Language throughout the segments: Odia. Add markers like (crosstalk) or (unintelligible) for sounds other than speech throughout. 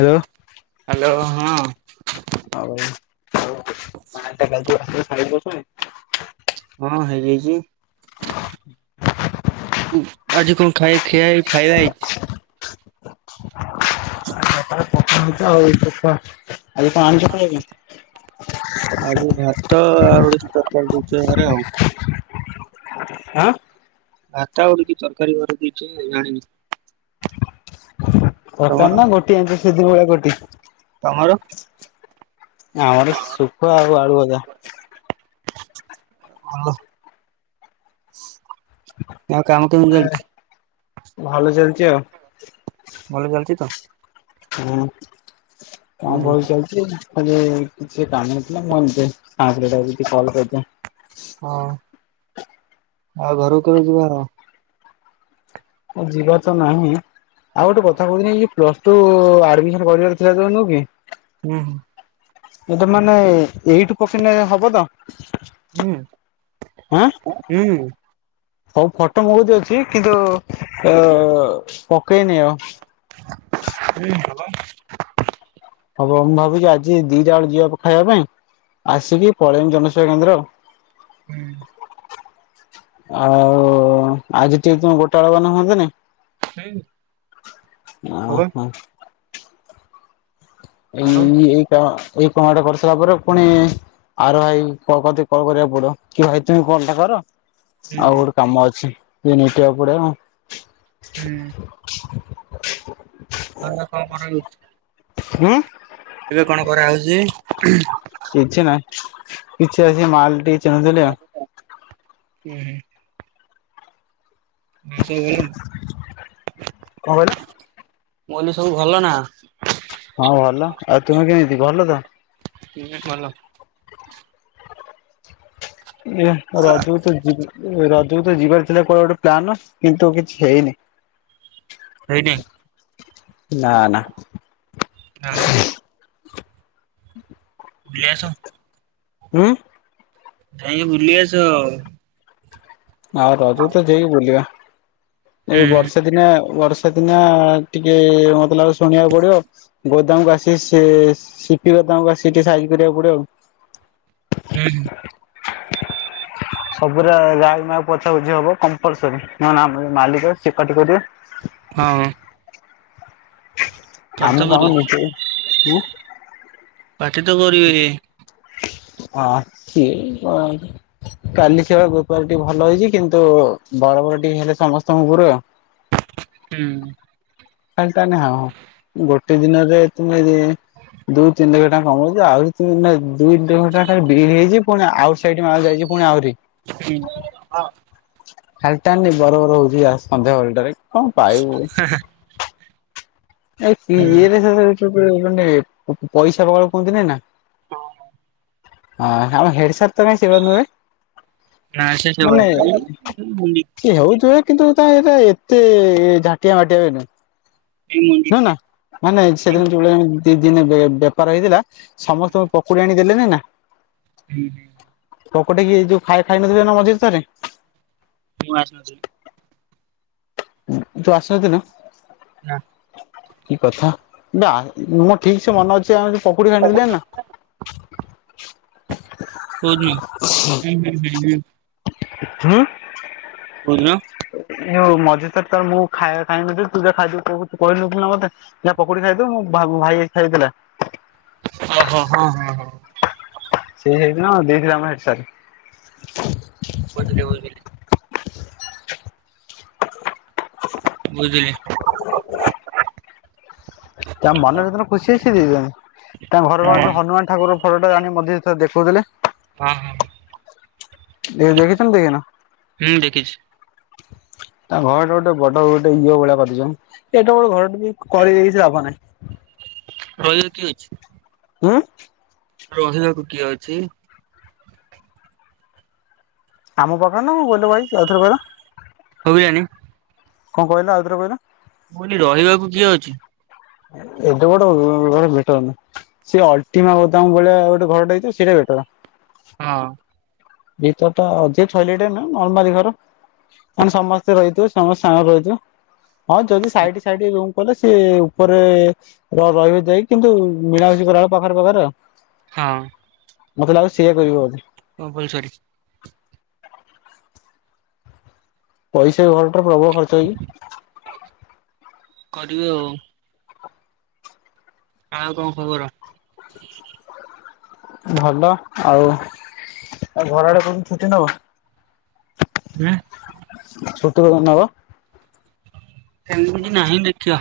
ହ୍ୟାଲୋ। ହ୍ୟାଲୋ ହଁ ଆଉ ମା କାଲି ତ ଆସ ଶିକି ବସୁନି ହଁ ହେଇଯାଇଛି। (inaudible) ଆଜି କଣ ଖାଇ ଖଆ ଖାଇବା ହେଇଚି ଆ ପଖଳ ଭାତ ଆଉ ଆଜି ଭାତ ଆଉ। ତରକାରୀ ଦେଇଚ ଘରେ ଆଉ। ହଁ। ଭାତ ଆଉ ଟିକେ ତରକାରୀ ଘ ଦେଇଛ ଆଉ ଜାଣିନି। ଦରକାର ତମର ନା ଗୋଟିଏ ଆଞ୍ଚ ସେଦି ଭଳିଆ ଗୋଟିଏ। (inaudible) ତମର? ଆମର ସୁଖ ଆଉ ଆଳୁ ଭଜା। ହଲୋ ଆଁ କାମ କେମିତି ଚାଲିଛି। ଭଲ ଚାଲଛିଆଉ। ଭଲ ଚାଲିଛି ତ। ହୁଁ। ହଁ ହୁଁ ଭଲ ଚାଲିଛି। ହଁ ଯେ କିଛି କାମ ନଥିଲା ମୁଁ ଆଉ ସେଇଥିପାଇଁ ପାଁଶଟଙ୍କା ଦେଇ କଲ୍ କରିଦିଏ। ହଁ ଆଉ ଘରକୁ କେବେ ଯିବାର ଯିବାର ତ ନାହିଁ ଆଉ ଗୋଟେ କଥା କହୁଥିଲି ପ୍ଲସଟୁ ଆଡ଼ମିଶନ କରିବାର ଥିଲା ଯୋଉ ନୁହୁ଼ଁକି ହୁଁ ହୁଁ ଏଟା ମାନେ ଏଇଠୁ କୋଶ୍ଚିନ ହବତ। ହୁଁ ହୁଁ ସବୁ ଫଟୋ ମୋ ପାଖରେ ଅଛି କିନ୍ତୁ ଆଉ ପକେଇନି ଆଉ। (unintelligible) ହୁଁ ଭଲ। ହବ ମୁଁ ଭାବୁଛି ଆଜି ଦିଟା ବେଳକୁ ଯିବା ଖାଇବା ପାଇଁ ଆସିକି ପଳେଇବି ଜନସେବା କେନ୍ଦ୍ର। ହୁଁ ଆଉ ଆଜି ଟିକେ ତମେ ଗୋଟା ବେଳେ ଗଲେ ହୁଅନ୍ତାନି। ଖାଇବୁ। ଓଂ ହୋ ଆଉ ଏଇ ଏକ ଏଇ କାମ ଟା କରିସାରିଲା ପରେ ପୁଣି ଆର ଭାଇ କ କତିକି କଲ୍ କରିବାକୁ ପଡବ କି ଭାଇ ତୁମେ କଲ୍ ଟା କର। ହୁଁ ହୁଁ ଆଉ ଗୋଟେ କାମ ଅଛି। ସେ ନିିଟଆ ପଡା (unintelligible) ହୁଁ (inaudible) ହେରା କଣ (unintelligible) ଆଂ ଏବେ କଣ କରା ହୋଉଚି? (unintelligible) କିଛି ନା କିଛି ଏ ସେ ମାଲ୍ ଟି (unintelligible) ଉଁ, ହୁଁ। ଆଉ ସବୁ ଭଲ ନା। କଣ କହିଲ ମୁ଼୍ଁ କହିଲି ସବୁ ଭଲ ନା। ହଁ ଭଲ ଆଉ ତୁମେ କେମିତି ଭଲ ତ। କହିଲି ସବୁ ଭଲ ନା? ହୁଁ ଭଲ ଏ ରଜକୁ ତ ଯିବି ଏ ର ତୁ ତୋ ଯିବାର ଥିଲା କୁଆଡ଼େ ଗୋଟେ ପ୍ଲାନ କିନ୍ତୁ କିଛି ହେଇନି। ହେଇନି ନା, ନା। ଆଉ (inaudible) ବୁଲି ଆସ। ଉଁ ଯାଇକି ବୁଲି ଆସ। ଆଉ ରଜକୁ ତ ଯାଇକି ବୁଲିବା। ଏଇ ହୁଁ ବର୍ଷେ ଦିନେ ବର୍ଷ ସେଦିନ ଟିକେ ମୋତେ ଲାଗୁଚି ଶୁଣିବାକୁ ପଡିବ ଗୋଦାମକୁ ଆସି ସେ ସିଟି ଗୋଦାମକୁ ଆସିି ସେଠି ସାଇନ୍ କରିବାକୁ ପଡିବ ଆଉ। ହୁଁ ହୁଁ। ସବୁର ଗାଈ ମା ପୋଛା ପୋଛି ହବ କମ୍ପଲସରୀ ନନେ ଆମର ମାଲିକ ସେ ପାଟି କରିବ। ହଁ। ପାଟି ତ ଆମେ କରିବେ କହୁନୁକି ତୁ ପାଟି ତ କରିବେ ରେ। ଆ, ସିଏ ଅ, କାଲି ସେ ପରା ବେପାର ଟିକେ ଭଲ ହେଇଚି, କିନ୍ତୁ ବରା ବର ଟିକେ ହେଲେ ସମସ୍ତଙ୍କ ଉପରେ। ହୁଁ। ଖାଲି ତା ନା ହାଁ, ହଁ, ଗୋଟେ ଦିନରେ ତୁମେ ଯେ ଦୁ ତିନି ଲକ୍ଷ ଟଙ୍କା କମଉଚ, ଆହୁରି ତୁମେ ଦୁଇ (unintelligible) ଘଣ୍ଟା ଖାଲି ବିଲ୍ ହେଇଚି, ପୁଣି ଆଉ ସେଇଟି ମାଲ ଯାଇଚି, ପୁଣି ଆହୁରି ଇ, ହଁ। ଖାଲଟା ନି ବର ଗରଗର ହଉଚି ଆ, ସନ୍ଧ୍ୟା ବେଳଟାରେ। କଣ ପାଇବୁ? ଆଉ ଇ ହୁଁ। ଇଏରେ ସେ (unintelligible) ସବେଳେ ମାନେ ପ-ପ-ପଇସା (unintelligible) କୁହନ୍ତି ନାାଇଁ ନା ହଁ। ହଁ ଆମ ହେଡ୍ ସାର୍ ତ କାଇଁ ସେ ଭାବେ ନୁହେଁ। ନା ସେେଷ ବ। ମାନେ ସିଏ (inaudible) ହଉଥିବେ କିନ୍ତୁ ତା ଏଟା ଏତେ ଝାଟିଆ ବାଟିଆ ବିନ। ଏଇ ମୁଣ୍ଡି ନୁ ନା ମାନେ ହୁଁ ସେଦିନ ଯୋ। (unintelligible) ଦ ଦିନେ ବେପାର ହେଇଥିଲା। ସମସ୍ତଙ୍କୁ ପକୁଡି ଆଣିଦେଲେନି ନା। ନ ନଁ। (inaudible) ପୋକଟକି ଯୋଉ ଖାଇ ଖାଇ ନଥିଲେେ ନା ମଝିରେ ଥରେ। ମୁ ଆସୁଛି। ତୁ ଆସୁଥିଲୁ। ନା କି କଥା। ନା ମୁଁ ଠିକ ସେ ମନେ ଅଛି। ସେ ଆମ ପୋଖଡି ଖାଣି ନା (unintelligible) (inaudible) ହଉନଁଁ ହ ହଁ ହ (inaudible) ହଁ ବହୁଜ (inaudible) ଯଁ ମଝି ତରେ ତାର ମୁଁ ଖାଇ ଖାଇନ ତୁ ଯା ଖାଇଦବୁୋଉ କହିନ ନା ମତେ ଯ ପକୁଡି ଖାଇଦବୁ ଭାଇ ଖାଇଥିଲା। ଓ ହୋ ହଁ ହ ହ। ସେ ହେଇକଥିଲା ଦେଇଥିଲା ଆମ ହେଠସାର (unintelligible) (unintelligible) ବୁଝିଲି ତା ମନରେତନ ଖୁସି ହେଇଛିି ତାଙ୍କ ଘର ଘ ହୁଁ ଯୋଉ ହନୁମାନ ଠାକୁର ଫଟୋଟା ଆଣି ମଧ୍ୟ ଦେଖଉଥିଲେ। ହଁ ହଁ ଦେ ଦେଖିଛ ଦେଖିନ ହୁଁ ଦେଖିଛି ତା ଘରଟା ଗୋଟେ ବଡ ଗୋଟେ ଇଏ ଭଳିଆ କରିଦଛ ଏଡ଼େ ବଡ଼ ଘରଟେ କରି କିଛି ଲାଭ ନାହିଁ। (unintelligible) ହଁ? ରହିବାକୁ କିଏ ଅଛି। ଆମ ପାଖରେ ନ ଗଲେ ଭାଇ ଆଉଥରେ କହିଲା ବିରିୟାନୀ କଣ କହିଲା ଆଉଥରେ କହିଲା ମୁଁ କହିଲି ରହିବାକୁ କିଏ ଅଛି। ଏଟା ଗୋଟ ବେଟର ନା ସେ ଅଲଟିମା ଗୋଦାମ ଭଳିଆ ଗୋଟେ ଘରଟା ହେଇ ସେଇଟା ବେଟର। ହଁ ଭିତର ତ ଅଧିକ ଇିଲଟେ ନଲମାରୀ ଘର ମେ ସମସ୍ତେ ରହିଥିବେ ସମସ୍ତେ ସାଙ୍ଗ ରହିଥିବ। ହଁ ଯଦି ସାଇଡ ସାଇ ଋମ୍। କଲେ ସିଏ ଉପରେ ରହିବ ଯାଇଏ କିନ୍ତୁ ମିଳାମଷ କରଳୁ ପାଖରେ ପାଖରେ ହଁ ମତେ ଲାଗୁ ସିଏ କରିବେ କମ୍ପଲସରି। ପଇସା ଘର ପ୍ରବଳ ଖର୍ଚ ହେଛିକି କରିବେ ଆଉ। ଆଉ କଣ ଖବର ଭଲ ଆଉ ଘରଆଡେ କଉଠୁ ଛୁଟି ନବ? ହଁ। ଛୁଟି କଣ ନବା? କ ନାଁ ଦେଖିବା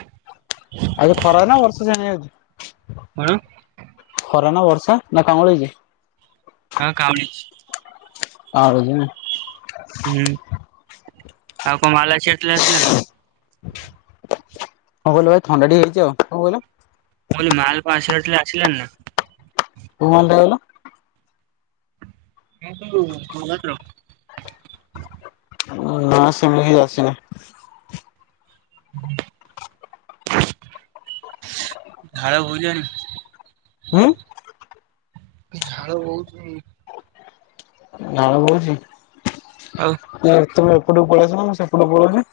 ଆଉ ଯଉ ଖରା ନା ବର୍ଷ ସେଣିଯାଉଛି ହଣ ଖରା ନାବର୍ଷା ନା କାଉଳିଛି? ହଁ କାଉଁଳିଚି ଆ ରଜ ହୁଁ। ହଉ କଣ ମଲା ଆସିବାର ଥିଲା ଆସିଲ ନା କଣ କହିଲୁ ଭାଇ ଥଣ୍ଡାଟିକେ ହେଇଛି ଆଉ। ମୁଁ କହିଲି ମାଲ କଣ ଆସିବାର ଥିଲା ଆସିଲାଣିନା? କୁମାନ ଯାଉନା ଥାଉ ଥାଉ ଭଙ୍ଗା ଡପ୍ର ନା ସେମିତି କି ଆସିନି। ଝାଲ ବହୁଜନି ହୁଁ। ଝାଳ ବହୁଛି ଝାଳ ବହୁଛି। ଆଉ ଏ ତମେ ସେଟ ପଳେଇସ ନା ମୁଁ ସେପଟୁ ପଳୁଛି।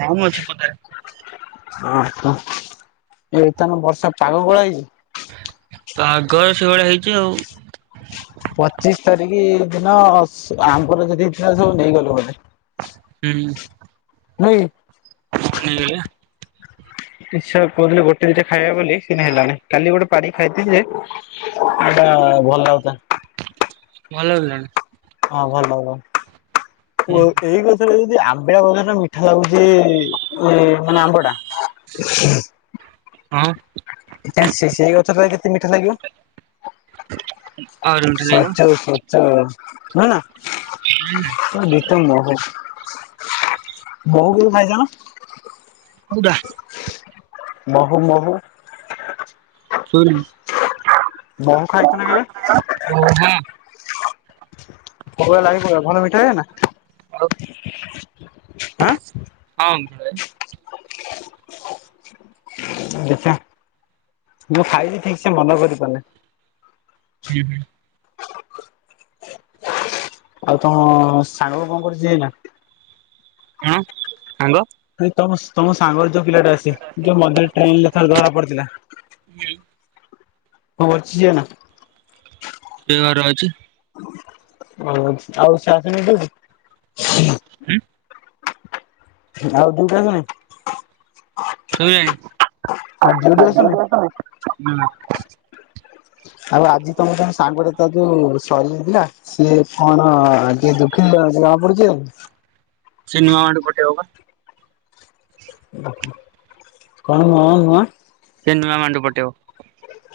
ଜାମ ଅଛି ପଦାରେ। ହଁ ଏଇଥାନ ବର୍ଷା ପାଗ ଗୋଳା ହେଇଛି। ତ ଆଗର ସେଇଭଳିଆ ହେଇଛି ଆଉ। ପଚିଶି ତାରିଖ ଦିନ ଆମଙ୍କର ଯଦିଇଥିଲା ସବୁ ନେଇଗଲୁ ବୋ ହୁଁ। ନାଇ। (unintelligible) ଇଛା କହୁଥିଲି ଗୋଟେ ଦିଟା ଖାଇବି ବୋଲି କିନ୍ତୁ ହେଲାନି କାଲି ଗୋଟେ ପାରିକି ଖାଇଥିଲି ଯେ ସେଇଟା ଭଲ ଲାଗୁଥିଲା। ଭଲ ଲାଗିଲାନି। ହଁ ଭଲ ହବ। ହୁଁ ଓ ଏଇ ଗଛରେ ହେଇ ଆମ୍ବିଳା ଆମ୍ବଟା ମିଠା ଲାଗୁଛି ଏ ମାନେ ଆମ୍ବ ଟା। ହଁ। ସେ ସେ ଗଛଟାରେ କେତେ ମିଠା ଲାଗିବ? ଆଉ ରୁମ୍ ଟା ନେଇଯାଅ ସୋଚ ସୋଚ। ନା ନା।। ଦି ଥର ନହଉ। ବହୁ କିଛି ଖାଇଛ ନା? ଚୁଡ଼ା ମହୁ ମହୁ ଚୋରି ମହୁ ଖାଇଥିଲ ଓ କେବେ? ହଁ ମହୁଆ ଲାଗିବବା ଭଲ ମିଠା ଲାଗେନା? ଆଉ ଆଁ। ହଁ ମୁଁ ଦେଖିଆ ମୁଁ ଖାଇଛି ଠିକ୍ ସେ ମନ କରି ପାରୁନି। ହୁଁ ହୁଁ। ଆଉ ତମ ସାଙ୍ଗ କଣ କରୁଛି ଏଇନା? ଆଁ ସାଙ୍ଗ ଭାଇ ତମସ ତମସ ସାଙ୍ଗରେ ଯୋଉ ପିଲା ଟା ଅସେ ଯୋଉ ମନ୍ଦିର ଟ୍ରେନ୍ ରେ ଧରା ପଡିଥିଲା। କଣ କରୁଛି ସିଏ ଏଇନା ସେ ଘରେ ଅଛି। ହ ଆଉ ସେ ଆସିନି ଆଜି? ହୁଁ। ଆଉ ଦୁଇଟା ନାହିଁ। କେଇଆଣି (unintelligible) ଆସୁନି? ନାଁ। (inaudible) ଆଉ ଆଜି ତମେ କଣ ସାଙ୍ଗଟେ ତାର ଯୋଉ ସରିଯାଇଥିଲା ସିଏ କଣ ଟିକେ ଦୁଃଖୀତ ଜଣା ପଡୁଛି। ସିନେମା ମଣ୍ଡୁ ପଟେଇବ ପା। (inaudible) କଣ ହ ନୁଆ? ସିନେମା ମାଣ୍ଡୁ ପଟେଇବ।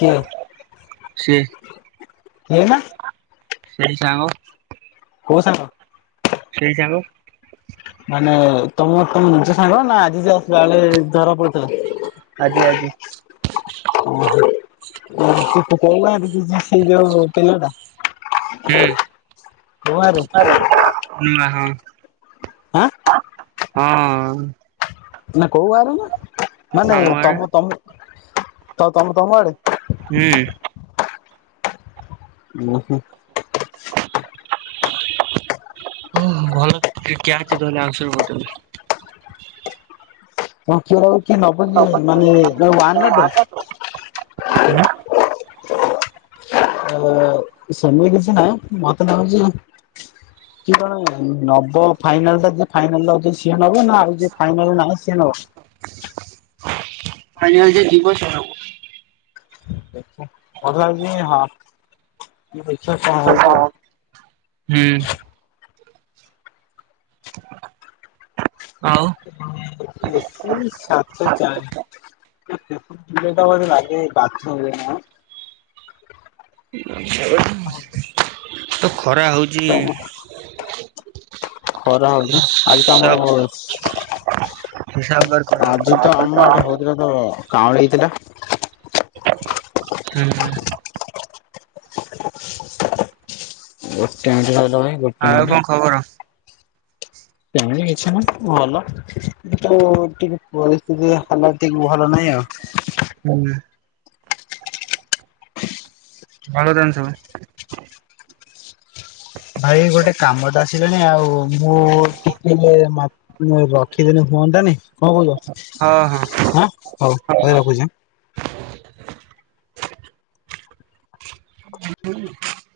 କିଏ ସିଏ (inaudible) ମୁଁ ନା। ସେଇ ସାଙ୍ଗ। କୋଉ ସାଙ୍ଗ? ସେଇ ସାଙ୍ଗ। ମାନେ ତମ ତମେ ନିଜ ସାଙ୍ଗ ନା ଆଜି ଯେ ଆସିଥିଲା ବେଳେ ଧରା ପଡ଼ିଥିଲା। ଆଜି ଆଜି। (inaudible) ନାଦି ପକେଇଲାଣି। ସେଇ ଯୋଉ ପିଲାଟା। ହୁଁ (unintelligible) କୋଉ ଗାଁରେ ନା ହଁ। (inaudible) ଆଃ। ହଁ। ନା କୋଉ ଆରେ ନା ଆମ ନାଇଁ ନାଇଁ ଗାଁରେ ତମ ତମ ତ-ତ-ତମ ଆଡେ। ହୁଁ। ଓହୋ। ଓ ଭଲିକ ଅଛି ତାହଲେ ଆଂସର ବୋଟଲ। କଣ କୁହ? କିଏ ନବ କିଏ ମାନେ ୱନ୍ ନା ଟୁ? ହଁ। ସେମିତି କିଛି ନାଇଁ ମତେ ନାଗୁଛି କେତଳେ ନବ ଫାଇନାଲ ଟା ଯ ଫାଇନାଲ ଅ ସିଏ। ନବ ନା ଆଉ ଫାଇନାଲ ନାହିଁ। କିଏ ନବ। ପାଣି ଆଣିତେ ଯିବସିଏ ଆଉ। ମତେ ଲାଗୁଚି ହଁ। ଦେଖିବା କଣ ହଉଛି ଆଉ। ହୁଁ ହୁଁ। (inaudible) ହୁଁ। ଏସିି ସାତେ ଚାରି ଲାଗେ ଏଟା ବୋଧେ ଲାଗେ ବାଥ୍ରୁମ୍ ରେ ନା କଣ? ଯୋଉ ଖରା ହଉଛି। ଖରା ହଉଛି ଆଜି ତ ହିସାବ ଆମର ହିସାବ ବାର ଖରା ଆଜି ତ ହଉଛି। ଆମ ଏଡେ ହଉଥିଲା ତ। କାଁଡ ହେଇଥିଲା। ହୁଁ ହ। ଗୋଟେ ଭାଇ ଗୋଟେ ଆଉ ମିନିଟ। କଣ ଖବର। କିଛି ନା ଭଲ କିୁ ଟିକେ ପରିସ୍ଥିତିଲା ଟିକେ ଭଲ ନହିଁ ଆଉ। ହୁଁ। ଭଳ ତ ସୁ ଭାଇ ଗୋଟେ କାମ ତ ଆସିଲାଣି ଆଉ ମୁଁ ଟିକେ ରଖିଦେନେ ହୁଅନ୍ତାଆନି କଣ କହୁଛ? ହଁ ହଁ। ହ ରଖୁଛି।